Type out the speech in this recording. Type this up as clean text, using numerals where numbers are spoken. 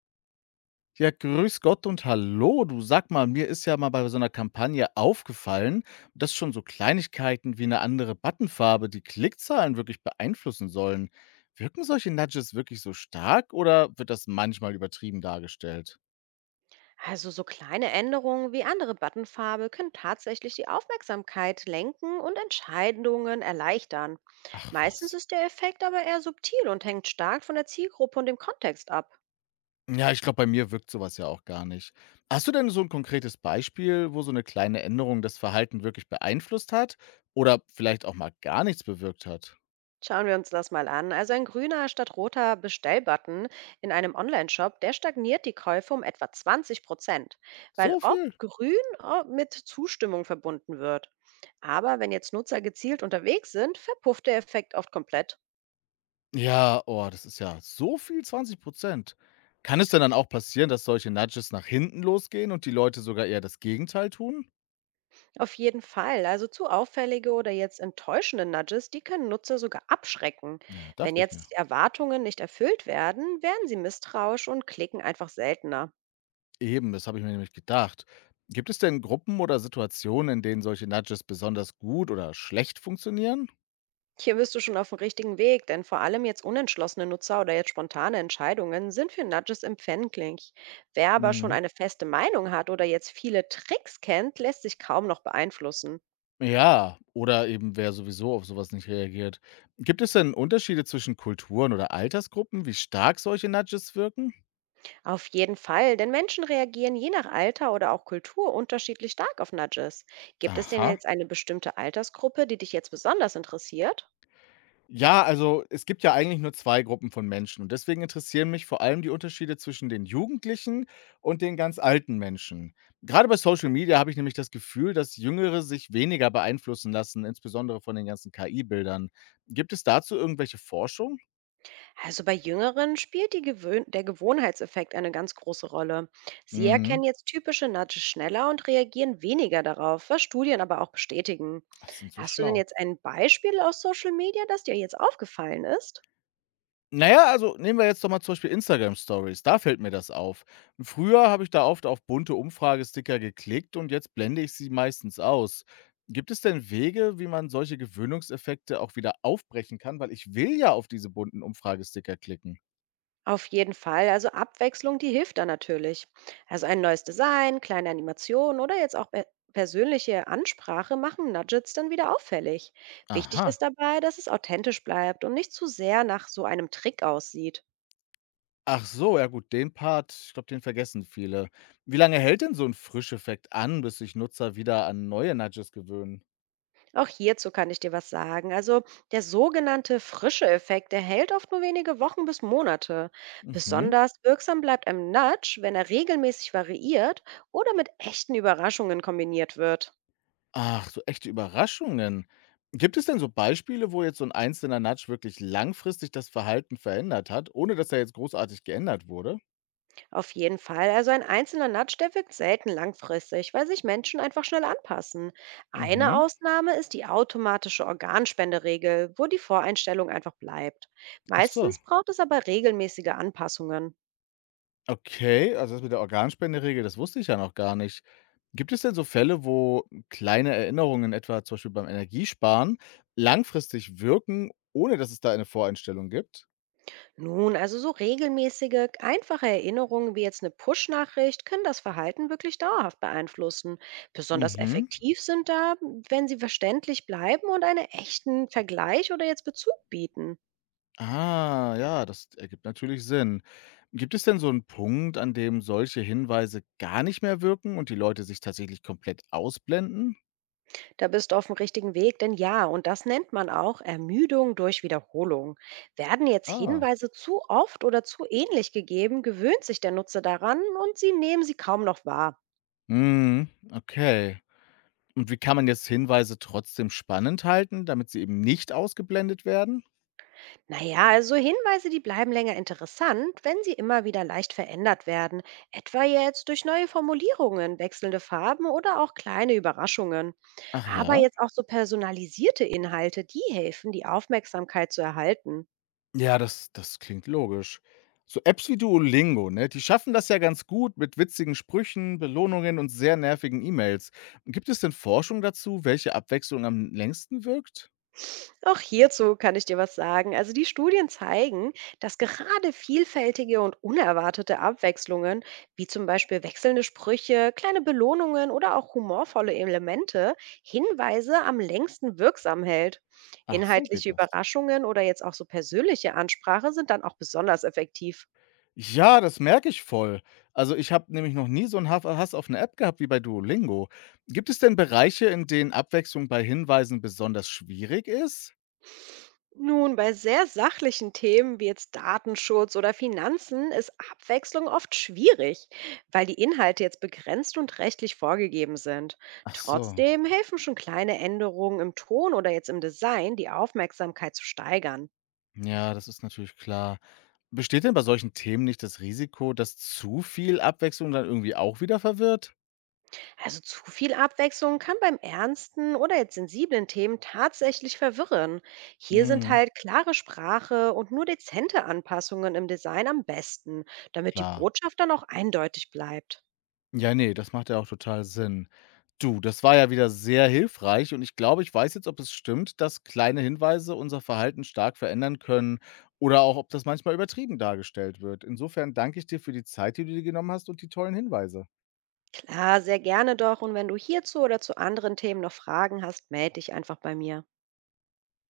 Ja, grüß Gott und hallo. Du, sag mal, mir ist ja mal bei so einer Kampagne aufgefallen, dass schon so Kleinigkeiten wie eine andere Buttonfarbe die Klickzahlen wirklich beeinflussen sollen. Wirken solche Nudges wirklich so stark oder wird das manchmal übertrieben dargestellt? Also so kleine Änderungen wie andere Buttonfarbe können tatsächlich die Aufmerksamkeit lenken und Entscheidungen erleichtern. Ach Meistens was. ist der Effekt aber eher subtil und hängt stark von der Zielgruppe und dem Kontext ab. Ja, ich glaube, bei mir wirkt sowas ja auch gar nicht. Hast du denn so ein konkretes Beispiel, wo so eine kleine Änderung das Verhalten wirklich beeinflusst hat oder vielleicht auch mal gar nichts bewirkt hat? Schauen wir uns das mal an. Also ein grüner statt roter Bestellbutton in einem Online-Shop, der stagniert die Käufe um etwa 20%, weil So viel? oft grün mit Zustimmung verbunden wird. Aber wenn jetzt Nutzer gezielt unterwegs sind, verpufft der Effekt oft komplett. Ja, oh, das ist ja so viel, 20%. Kann es denn dann auch passieren, dass solche Nudges nach hinten losgehen und die Leute sogar eher das Gegenteil tun? Auf jeden Fall. Also zu auffällige oder jetzt enttäuschende Nudges, die können Nutzer sogar abschrecken. Ja, Wenn dachte ich mir. jetzt Erwartungen nicht erfüllt werden, werden sie misstrauisch und klicken einfach seltener. Eben, das habe ich mir nämlich gedacht. Gibt es denn Gruppen oder Situationen, in denen solche Nudges besonders gut oder schlecht funktionieren? Hier bist du schon auf dem richtigen Weg, denn vor allem jetzt unentschlossene Nutzer oder jetzt spontane Entscheidungen sind für Nudges empfänglich. Wer aber schon Mhm. eine feste Meinung hat oder jetzt viele Tricks kennt, lässt sich kaum noch beeinflussen. Ja, oder eben wer sowieso auf sowas nicht reagiert. Gibt es denn Unterschiede zwischen Kulturen oder Altersgruppen, wie stark solche Nudges wirken? Auf jeden Fall, denn Menschen reagieren je nach Alter oder auch Kultur unterschiedlich stark auf Nudges. Gibt es denn Aha. jetzt eine bestimmte Altersgruppe, die dich jetzt besonders interessiert? Ja, also es gibt ja eigentlich nur 2 Gruppen von Menschen und deswegen interessieren mich vor allem die Unterschiede zwischen den Jugendlichen und den ganz alten Menschen. Gerade bei Social Media habe ich nämlich das Gefühl, dass Jüngere sich weniger beeinflussen lassen, insbesondere von den ganzen KI-Bildern. Gibt es dazu irgendwelche Forschung? Also bei Jüngeren spielt die Gewöhn der Gewohnheitseffekt eine ganz große Rolle. Sie Mhm. erkennen jetzt typische Nudges schneller und reagieren weniger darauf, was Studien aber auch bestätigen. Das sind so Hast du denn schlau. jetzt ein Beispiel aus Social Media, das dir jetzt aufgefallen ist? Na ja, also nehmen wir jetzt doch mal zum Beispiel Instagram Stories, da fällt mir das auf. Früher habe ich da oft auf bunte Umfragesticker geklickt und jetzt blende ich sie meistens aus. Gibt es denn Wege, wie man solche Gewöhnungseffekte auch wieder aufbrechen kann? Weil ich will ja auf diese bunten Umfragesticker klicken. Auf jeden Fall, also Abwechslung, die hilft da natürlich. Also ein neues Design, kleine Animationen oder jetzt auch persönliche Ansprache machen Nudgets dann wieder auffällig. Wichtig Aha. ist dabei, dass es authentisch bleibt und nicht zu sehr nach so einem Trick aussieht. Ach so, ja gut, den Part, ich glaube, den vergessen viele. Wie lange hält denn so ein Frischeffekt an, bis sich Nutzer wieder an neue Nudges gewöhnen? Auch hierzu kann ich dir was sagen. Also der sogenannte frische Effekt, der hält oft nur wenige Wochen bis Monate. Mhm. Besonders wirksam bleibt ein Nudge, wenn er regelmäßig variiert oder mit echten Überraschungen kombiniert wird. Ach, so echte Überraschungen. Gibt es denn so Beispiele, wo jetzt so ein einzelner Nudge wirklich langfristig das Verhalten verändert hat, ohne dass er jetzt großartig geändert wurde? Auf jeden Fall, also ein einzelner Nudge, der wirkt selten langfristig, weil sich Menschen einfach schnell anpassen. Eine Mhm. Ausnahme ist die automatische Organspenderegel, wo die Voreinstellung einfach bleibt. Ach so. Meistens braucht es aber regelmäßige Anpassungen. Okay, also das mit der Organspenderegel, das wusste ich ja noch gar nicht. Gibt es denn so Fälle, wo kleine Erinnerungen, etwa zum Beispiel beim Energiesparen, langfristig wirken, ohne dass es da eine Voreinstellung gibt? Nun, also so regelmäßige, einfache Erinnerungen wie jetzt eine Push-Nachricht können das Verhalten wirklich dauerhaft beeinflussen. Besonders Mhm. effektiv sind da, wenn sie verständlich bleiben und einen echten Vergleich oder jetzt Bezug bieten. Ah, ja, das ergibt natürlich Sinn. Gibt es denn so einen Punkt, an dem solche Hinweise gar nicht mehr wirken und die Leute sich tatsächlich komplett ausblenden? Da bist du auf dem richtigen Weg, denn ja, und das nennt man auch Ermüdung durch Wiederholung. Werden jetzt Ah. Hinweise zu oft oder zu ähnlich gegeben, gewöhnt sich der Nutzer daran und sie nehmen sie kaum noch wahr. Mhm, okay. Und wie kann man jetzt Hinweise trotzdem spannend halten, damit sie eben nicht ausgeblendet werden? Naja, also Hinweise, die bleiben länger interessant, wenn sie immer wieder leicht verändert werden. Etwa jetzt durch neue Formulierungen, wechselnde Farben oder auch kleine Überraschungen. Ach Aber ja? jetzt auch so personalisierte Inhalte, die helfen, die Aufmerksamkeit zu erhalten. Ja, das klingt logisch. So Apps wie Duolingo, ne, die schaffen das ja ganz gut mit witzigen Sprüchen, Belohnungen und sehr nervigen E-Mails. Gibt es denn Forschung dazu, welche Abwechslung am längsten wirkt? Auch hierzu kann ich dir was sagen. Also die Studien zeigen, dass gerade vielfältige und unerwartete Abwechslungen, wie zum Beispiel wechselnde Sprüche, kleine Belohnungen oder auch humorvolle Elemente, Hinweise am längsten wirksam hält. Ach so Inhaltliche geht das. Überraschungen oder jetzt auch so persönliche Ansprache sind dann auch besonders effektiv. Ja, das merke ich voll. Also, ich habe nämlich noch nie so einen Haf Hass auf eine App gehabt wie bei Duolingo. Gibt es denn Bereiche, in denen Abwechslung bei Hinweisen besonders schwierig ist? Nun, bei sehr sachlichen Themen wie jetzt Datenschutz oder Finanzen ist Abwechslung oft schwierig, weil die Inhalte jetzt begrenzt und rechtlich vorgegeben sind. Ach so. Trotzdem helfen schon kleine Änderungen im Ton oder jetzt im Design, die Aufmerksamkeit zu steigern. Ja, das ist natürlich klar. Besteht denn bei solchen Themen nicht das Risiko, dass zu viel Abwechslung dann irgendwie auch wieder verwirrt? Also zu viel Abwechslung kann beim ernsten oder jetzt sensiblen Themen tatsächlich verwirren. Hier sind Mhm, halt klare Sprache und nur dezente Anpassungen im Design am besten, damit die klar. Botschaft dann auch eindeutig bleibt. Ja, nee, das macht ja auch total Sinn. Du, das war ja wieder sehr hilfreich und ich glaube, ich weiß jetzt, ob es stimmt, dass kleine Hinweise unser Verhalten stark verändern können oder auch, ob das manchmal übertrieben dargestellt wird. Insofern danke ich dir für die Zeit, die du dir genommen hast und die tollen Hinweise. Klar, sehr gerne doch. Und wenn du hierzu oder zu anderen Themen noch Fragen hast, melde dich einfach bei mir.